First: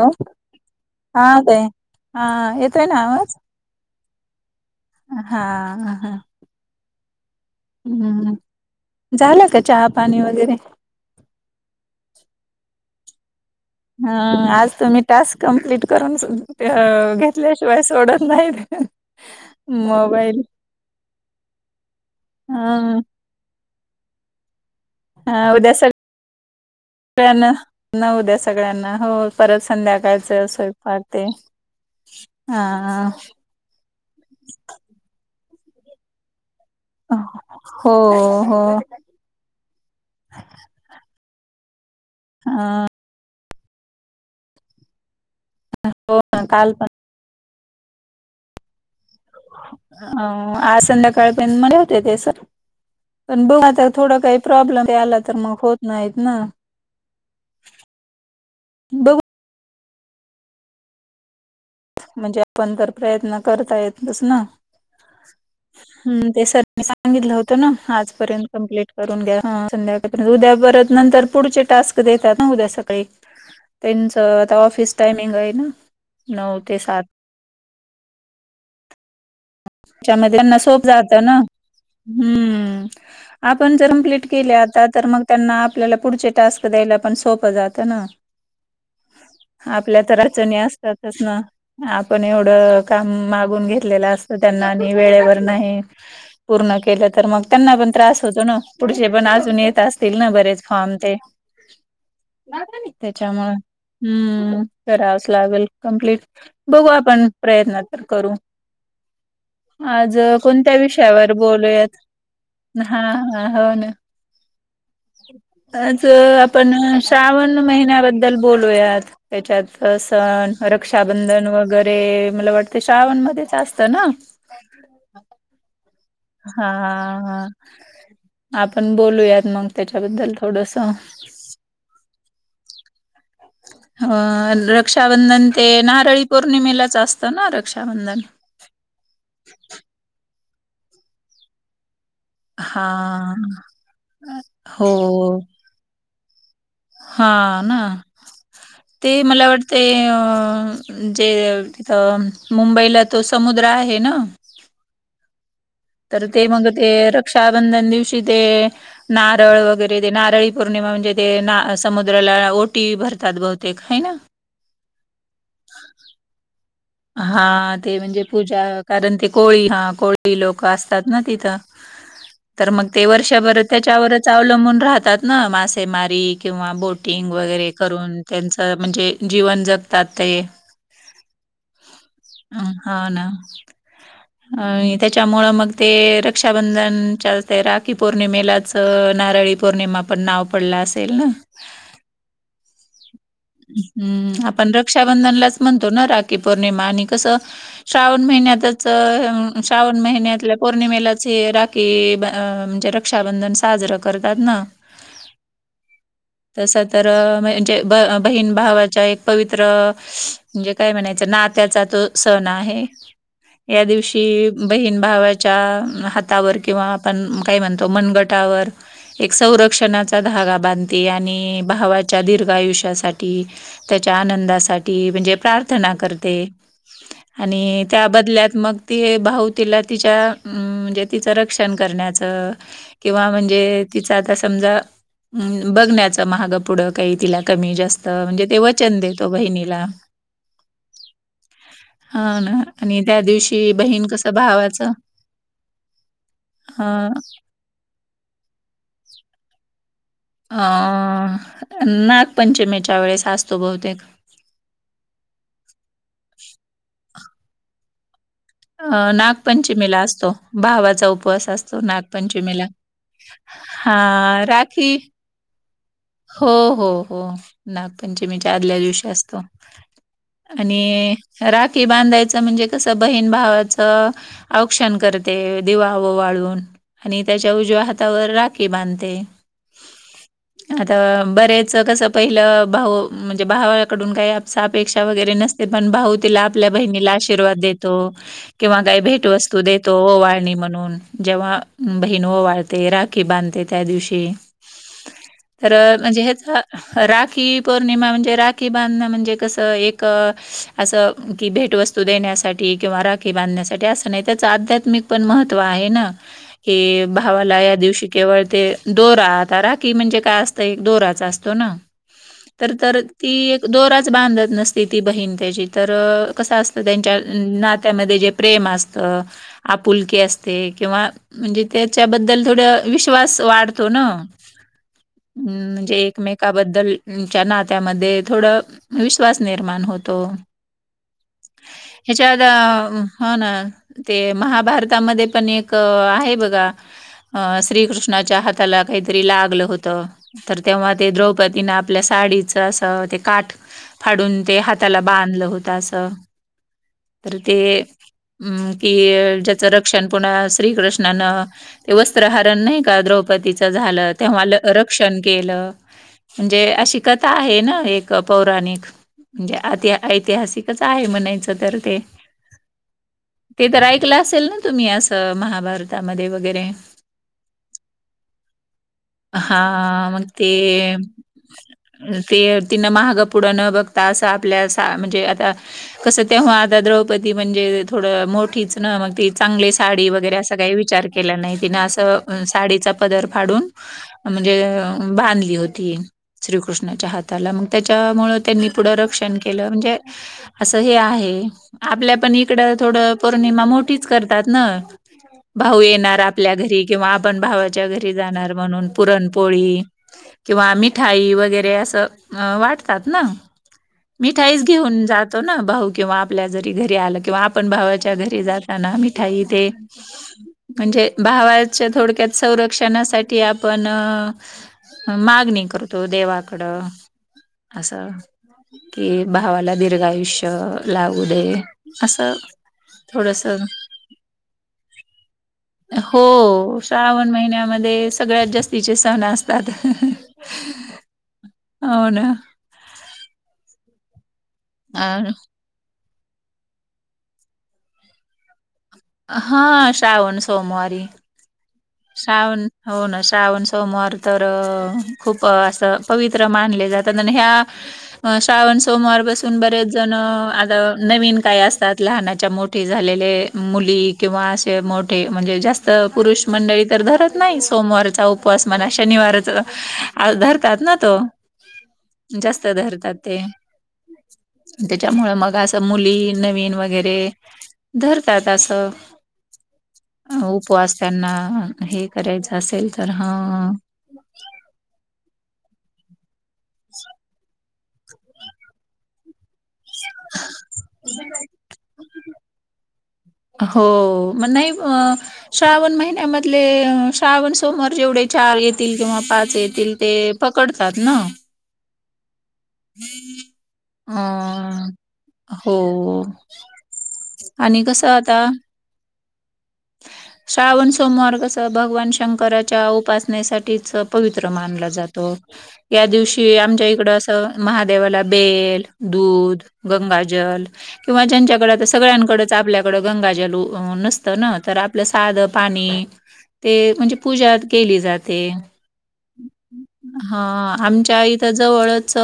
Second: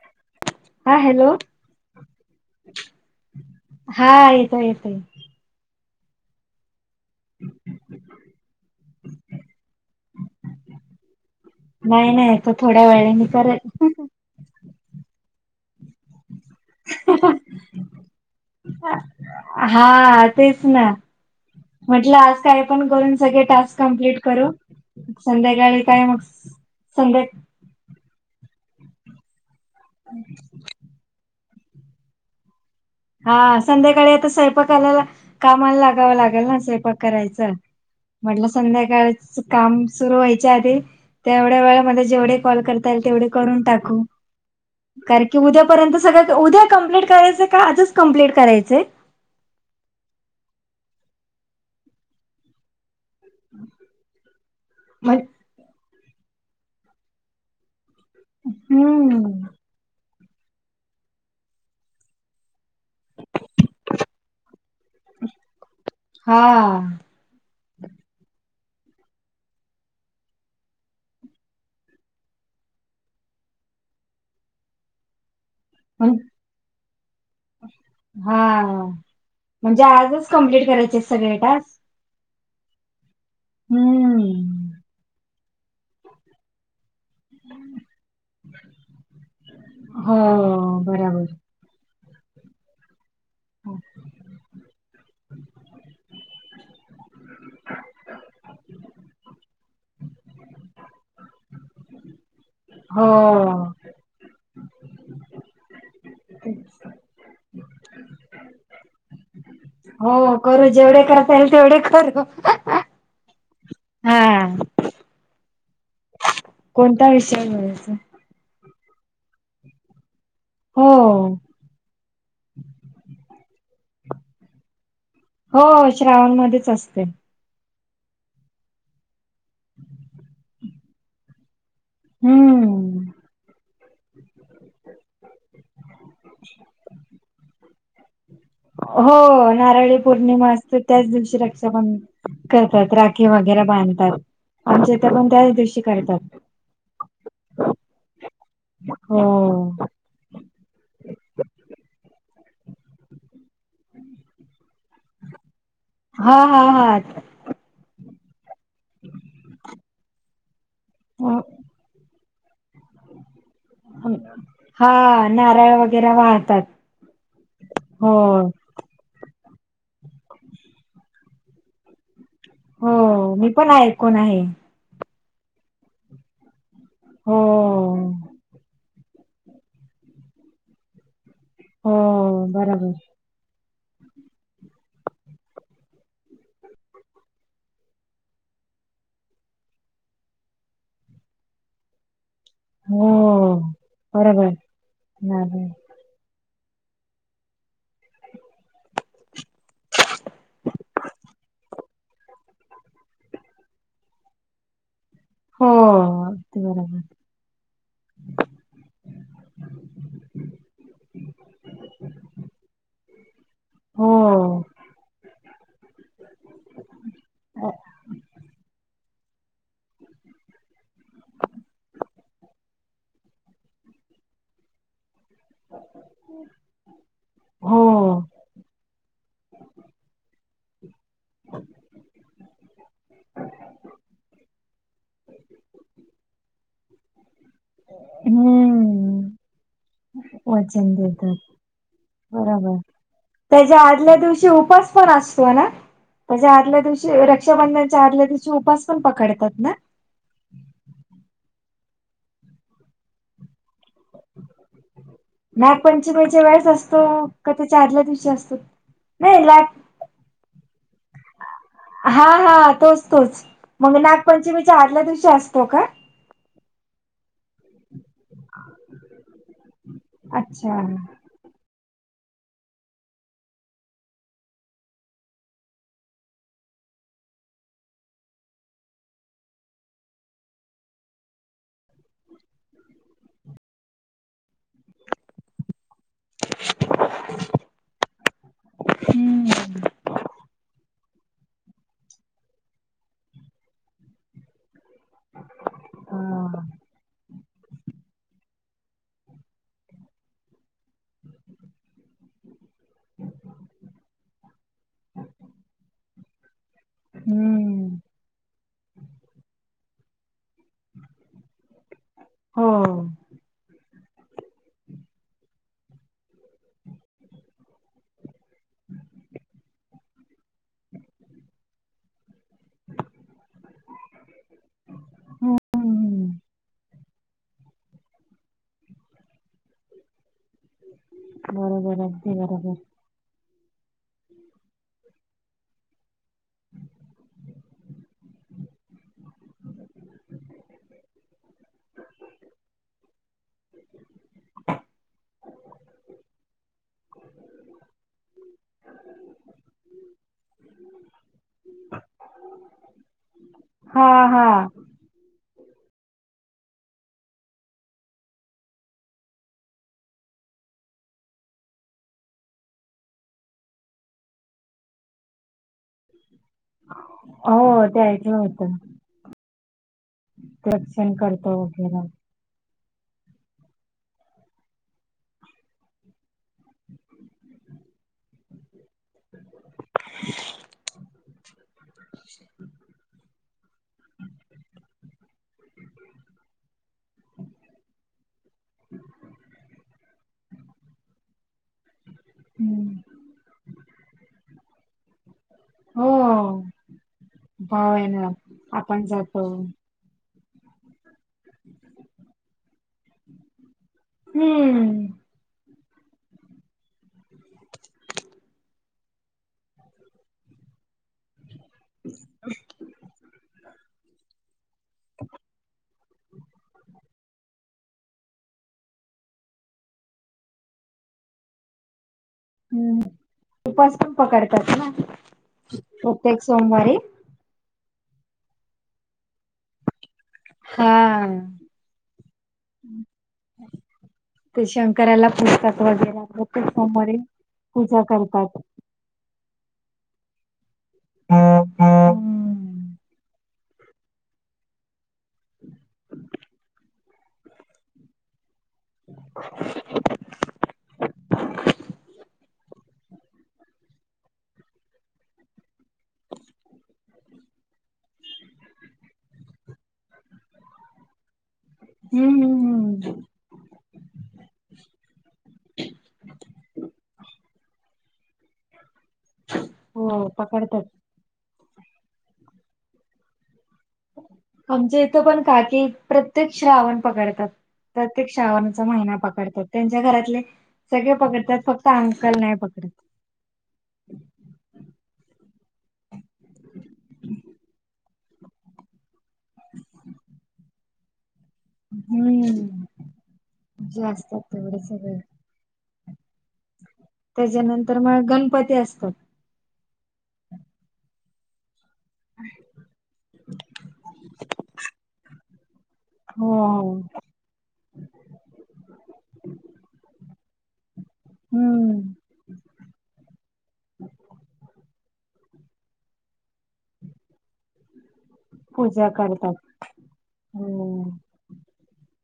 Hello हा काय हा येतो आहे ना आवाज हा येत येतय हा हा हम्म झालं का चहा पाणी वगैरे नाही नाही तर थोड्या वेळेनी कच हा आज तुम्ही टास्क कम्प्लीट करून ते घेतल्याशिवाय सोडत नाही मग हा तेच ना म्हटलं आज काय ह पण करून सगळे टास्क कमप्लीट करू हा उद्या संध्याकाळी काय मग संध्या नऊ द्या सगळ्यांना हो परत संध्याकाळच असोय पाहते हा हा संध्याकाळी आता स्वयपाक आल्याला कामाला लागावं लागेल ना स्वंपाक करायच हो म्हट हो संध्याकाळ काम सुरू व्हायच्या आधी तेवढ्या वेळा मध्ये जेवढे कॉल अ करता येल तेवढे ून टाक कारण क उद्यापर्य सळ उद्या काल पण कप्ट करायच कम्प्लीट करायचं हो आज संध्याकाळपय मध्ये होते ते सर पण बघ आता थोडा काही प्रॉब्लेम आला तर मग होत नाहीत ना बघ हम्म म्हणजे आपण तर प्रयत्न करता येतस ना हम्म ते सर मी हा सांगितलं होत आजपर्यंत कंप्लीट करून घ्या संध्याकाळ उद्या परत नंतर पुढचे टास्क देतात ना उद्या त्यांच आता ऑफिस टायमिंग आहे ना नऊ ते सात हा म्हणजे आजच त्याच्यामध्ये त्यांना कमप्लीट सोप करायचे जात सगळे ना टास् हम्म आपण जर कप्लीट केले हम्म. आता तर मग त्यांना आपल्याला पुढचे टास्क द्यायला पण सोपं जातं ना ब आपल्या तर अडचणी असतातच बराबर ना आपण एवढं काम मागून घेतलेलं असतं त्यांना आणि वेळेवर नाही पूर्ण केलं तर मग त्यांना पण त्रास होतो ना पुढचे पण अजून येत असतील ना बरेच फॉम ते [inaudible] निघ त्याच्यामु हो. हम्म करावच लागेल कम्प्लीट बघू आपण प्रयत्न तर करू आज हो करू कोणत्या जेवढे विषयावर करता येईल तेवढे बोलूयात करू. हा हो ना हा आज आपण कोणता विषय श्रावण घ्यायचा? महिन्या बद्दल बूया त्याच्यात सण हो रक्षाबंधन वगैरे मला वाटत श्रावण मच असत ना हो श्रावणमध्येच हा असते हा. आपण बोलूयात मग त्याच्याबद्दल थोडस हम्म अ रक्षाबंधन ते नारळी पौर्णिमेलाच असतं ना रक्षाबंधन हो नारळी पौर्णिमा असते त्याच दिवशी रक्षाबंध हा. करतात राखी वगैरे बांधतात हो आणि जथ पण त्याच दिवशी करतात हा ना ते मला हो वाटते अ जे तिथं मुंबईला तो समुद्र आहे ना तर हा ते हा मग ते हा. रक्षाबंधन दिवशी ते नारळ वगैरे ते नारळी पौर्णिमा म्हणजे ते समुद्राला ओटी भरतात बहुत हा नारळ वगैरे वाहतात हा ते म्हणजे हो. पूजा कारण ते कोळी हा कोळी लोक असतात ना तिथं तर मग ते हो मी वर्षभर पण ऐकून त्याच्यावरच आहे अवलंबून राहतात न मासेमारी किंवा बोटिंग हो वगैरे करून त्यांचं म्हणजे जीवन जगतात ते हो ह होा ना हम् अ त्याच्यामुळं मग ते रक्षाबंधनच्या राखी पौर्णिमेलाच तर नारळी पौर्णिमा पण नाव पडला असेल ना हो हम्म बरोबर आपण रक्षाबंधनलाच बरोबर म्हणतो ना की पौर्णिमा आणि कस श्रावण महिन्यातच श्रावण महिन्यातल्या पौर्णिमेलाचे रा कि म्हणजे रक्षाबंधन साजरं करतात ना हो अगदी तस बरोबर तर म्हणजे बहीण भावाच्या एक पवित्र म्हणजे काय म्हणायचं नात्याचा तो सण आहे या हो दिवशी बहीण भावा हातावर किंवा आपण काय अ, म्हणतो मनगटावर एक संरक्षणाचा धागा बांधते आणि भावाच्या दीर्घ आयुष्यासाठी त्याच्या आनंदासाठी म्हणजे प्रार्थना करते हो आणि त्या बदल्यात मग ति भाऊ तिला तिच्या अम म्हणजे तिचं रक्षण करण्याचं किंवा म्हणजे तिचं आता समजा ् बघण्याच महाग पुढं काही तिला कमी जास्त म्हणजे ते वचन देतो हम्म बहिणीला वचन देतात हा ना बरोबर आणि त्या दिवशी त्याच्या बहीण आदल्या कस भावाच म्हणजे आदल्या दिवशी रक्षाबंधनच्या आदल्या दिवशी उपास पण पकडतात ना अ नागपंचमीच्या वेळेस असतो बहुतेक नागपंचमीच्या वेळेस असतो का ते च आदल्या दिवशी असतो अं नाही लाग नागपंचमीला असतो भावाचा उपवास असतो हा नागपंचमीला हा तोच तोच मग हां, नागपंचमीच्या राखी आदल्या दिवशी असतो का हो हो हो नागपंचमीच्या आदल्या दिवशी असतो अच्छा आणि राखी बांधायचं म्हणजे कसं बहीण भावाचं औक्षण करते दिवा व वाळून आणि त्याच्या उजव्या हातावर राखी बांधते आता बरेच कसं पहिलं भाऊ म्हणजे भावाकडून काय अपेक्षा वगैरे नसते ते पण भाऊ तिला आपल्या बहिणीला आशीर्वाद देतो किंवा काही भेटवस्तू हम्म देतो ओवळणी म्हणून जेव्हा बहीण ओ वाळते राखी बांधते त्या दिवशी तर म्हणजे हेच हा राखी पौर्णिमा म्हणजे राखी बांधणं म्हणजे कसं एक असं की भेटवस्तू देण्यासाठी किंवा राखी बांधण्यासाठी असं नाही त्याच अध्या िक पण महत्त्व आहे ना हे भावाला या हम्म दिवशी केवळ ते दोरा आता राखी म्हणजे काय असतं एक दोराचा असतो ना हो तर तर ती एक दोराच बांधत नसती ती बहीण त्याची तर कसं असत त्यांच्या नात्यामध्ये जे प्रेम अस असतं आपुलकीे असते किंवा म्हणजे त्याच्याबद्दल थोड विश्वास वाढतो ना हम्म म्हणजे एकमेक बद्दलच्या नात्यामध्ये थोड विश्वास निर्माण होतो बरोबर ह्याच्या अगदी बरोबर होा ना ते महाभारतामध्ये पण एक आहे बघा श्रीकृष्णाच्या हाताला काहीतरी लागलं होत तर तेव्हा ते द्रौपदीने आपल्या साडीचं असं ते काठ फाडून ते हाताला बांधलं होत असं तर ते अम् कि ज्याचं रक्षण पुन्हा श्रीकृष्णानं ते वस्त्रहारण नाही का द्रौपदीचं हा झालं हा तेव्हा रक्षण केलं म्हणजे अशी कथा आहे ना एक पौराणिक म्हणजे अति ऐतिहासिकच आहे म्हणायचं तर ते ते तर ऐकलं असेल ना तुम्ही असं महाभारतामध्ये वगैरे हो ते ऐकलं होतं हा मग ते रक्षण करतो वगैरे हम्म ते तिनं महागं पुढं न बघता असं आपल्या सा म्हणजे आता कसं तेव्हा आता द्रौपदी म्हणजे थोडं मोठीच मग ती चांगली साडी वगैरे असं काही विचार केला नाही तिनं असं साडीचा पदर फाडून. [unintelligible] म्हणजे बांधली होती. श्रीकृष्णाच्या हाताला मग त्याच्यामुं त्यांनी पुढं रक्षण केलं म्हणजे. असं हे आहे आपल्या पण इकडं थोडं पौर्णिमा मोठीच करतात ना. भाऊ हो येणार आपल्या घरी किंवा आपण भावाच्या भाव आहे घरी ना जाणार म्हणून. आपण जातो पुरणपोळी किंवा मिठाई वगैरे असं वाटतात ना. मिठाईच घेऊन हम्म जात. ना भाऊ किंवा आपल्या जरी घरी आलं किंवा आपण भावाच्या घरी जाताना मिठाई ते. म्हणजे भावाच्या थोडक्यात संरक्षणासाठी आपण. मागणी करतो देवाकडं असं. कि भावाला दीर्घ आयुष्य लावू दे असं. हम्म थोडंसं उपास पण पकडतात ना. हो प्रत्येक सोमवारी श्रावण महिन्यामध्ये सगळ्यात जास्तीचे सण असतात. हा. हो ना ते शंकराला अ पुतक वगैर प्रत्येक समोरे पूजा करतात. हा श्रावण सोमवारी. हम्म श्रावण हम्म हो ना श्रावण सोमवार तर. खूप असं पवित्र मानले जातात आणि ह्या श्रावण सोमवार पासून बरेच. जण आता नवीन काही असतात लहानाच्या मोठी झालेले मुली. किंवा असे मोठे म्हणजे जास्त पुरुष. मंडळी तर धरत नाही सोमवारचा उपवास म्हणा शनिवाराचा. आ धरतात ना तो जास्त हम्म धरतात ते. त्याच्यामुळे मग असं मुली नवीन वगैरे. धरतातं असं. हो पकडतात उपवास त्यांना हे करायचं असेल तर हा. आमच्या इथं पण काकी प्रत्येक श्रावण पकडतात. प्रत्येक श्रावणाचा महिना पकडतात. त्यांच्या घरातले सगळे पकडतात फक्त अंकल नाही पकडत. हो मग नाही अ श्रावण महिन्यामधले श्रावण सोमवार जेवढे चार येतील किंवा पाच येतील ते. पकडतात ना. हम्म जास्तात तेवढ अ सगळे. हो. आणि त्याच्यानंतर कसं मग आता गणपती असतो. श्रावण सोमवार कस? तर भगवान शंकराच्या उपासनेसाठीच पवित्र मानला जातो. या हो दिवशी आमच्या हो इकड असं महादेवाला बेल दूध गंगाजल. किंवा ज्यांच्याकडे आ हम्म सगळ्यांकडेच आपल्याकडं गंगाजलू नसतं ना. तर आपलं साध पाणी ते म्हणजे पूजा केली जाते. पूजा करतात हा हो आमच्या इथ जवळच.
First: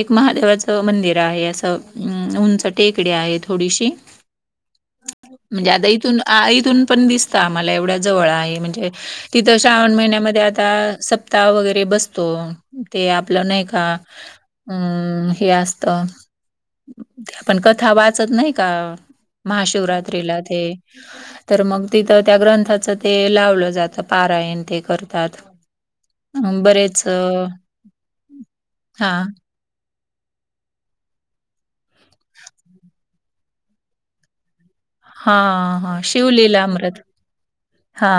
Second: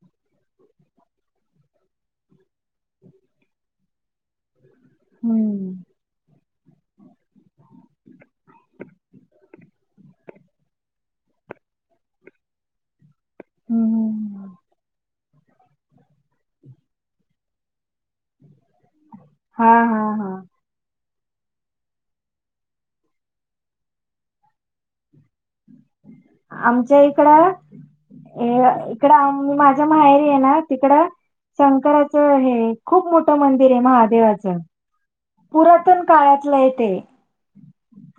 एक महादेवाचं मंदिर आहे असं अ उंच टेकडी आहे थोडीशी. ह म्हणजे आता इथून इथून पण दिसत आम्हाला एवढ्या जवळ आहे म्हणजे. तिथं श्रावण महिन्यामध्ये आता सप्ताह वगैरे बसतो ते. आपलं नाही का हम्म अम हे असत. आपण कथा वाचत नाही का हा हा हा महाशिवरात्रीला ते. [inaudible] तर मग तिथं त्या ग्रंथाचं ते लावलं जातं पारायण ते करतात. अं, आमच्या बरेच अ, इकडं इकड हां, आम माझ्या माहेरी आहे ना तिकडं. शंकराचं हे खूप मोठ मंदिर आहे महादेवाचं हां, हां. पुरातन काळातलं आहे ते शिवलीलामृत.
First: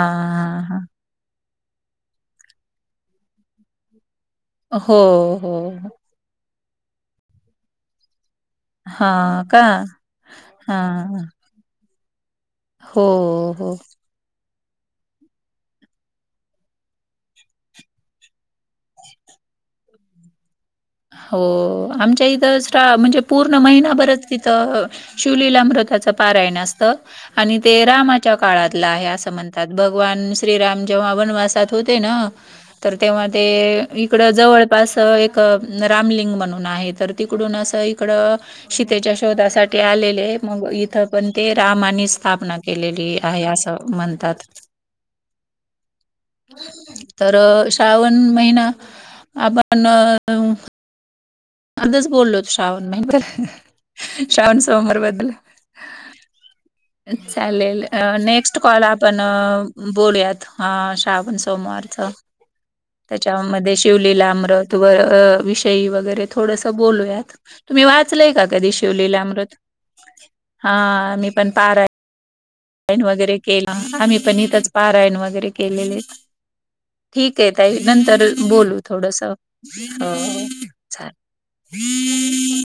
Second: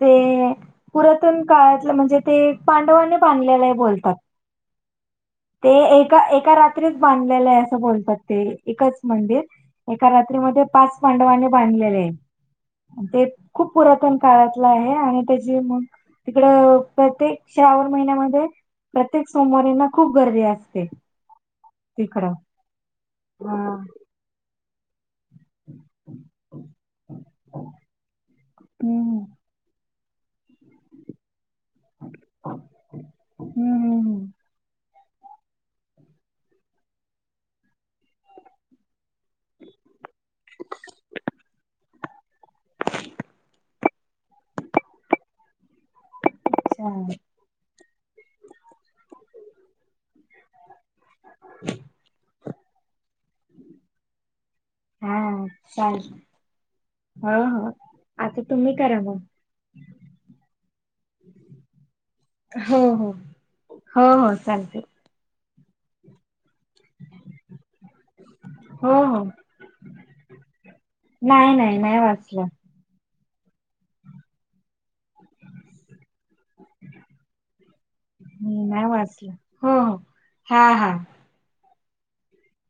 ते हां, हां. पुरातन काळातलं म्हणजे ते पांडवांनी बांधलेल आहे बोलतात हो. हो, ते हो. एका एका रात्रीच बांधलेलं आहे असं बोलतात ते एकच मंदिर, हां का? एका रात्रीमध्ये पाच हां. पांडवाांनी बांधलेले हो, आहे ते खूप हो. पुरातन काळातलं आहे आणि त्याची मग तिकड प्रत्येक श्रावण महिन्यामध्ये प्रत्येक सोमवारीना खूप गर्दी असते. हो, आमच्या तिकडं. इथं म्हणजे पूर्ण हा. महिनाभरच तिथं शिवलीला अमृताच पारायण असत आणि ते रामाच्या काळातलं आहे हम्म असं म्हणतात बघ भगवान श्रीराम जेव्हा वनवासात होते ना तर तेव्हा हम्म ते इकड हम्म जवळपास एक रामलिंग म्हणून आहे तर तिकडून अस इकड सीतेच्या शोधासाठी आलेले मग इथं पण ते रामाने स्थापना केलेली आहे अस म्हनतात अच्छा. तर श्रावण महिना आपण अर्धच बोललो श्रावण महिना श्रावण सोमवार बद्दल हा चालेल हो हो. चालेल आता नेक्स्ट तुम्ही कॉल करा आपण मग बोलूयात हा श्रावण सोमवार चा हो हो त्याच्यामध्ये हो शिवलीला हो अमृत चालते व विषयी वगैरे थोडस बोलूयात तुम्ही वाचलय का कधी हो शिवलीला हो. अमृत हा मी पण नाही नाही पाराय नाही वाचलं. यण वगैरे केल. आम्ही पण इथंच पारायण वगैरे केलेले ठीक आहे ताई नंतर मी बोलू नाही थोडस वाचला हो हो हा हा चालेल हम्म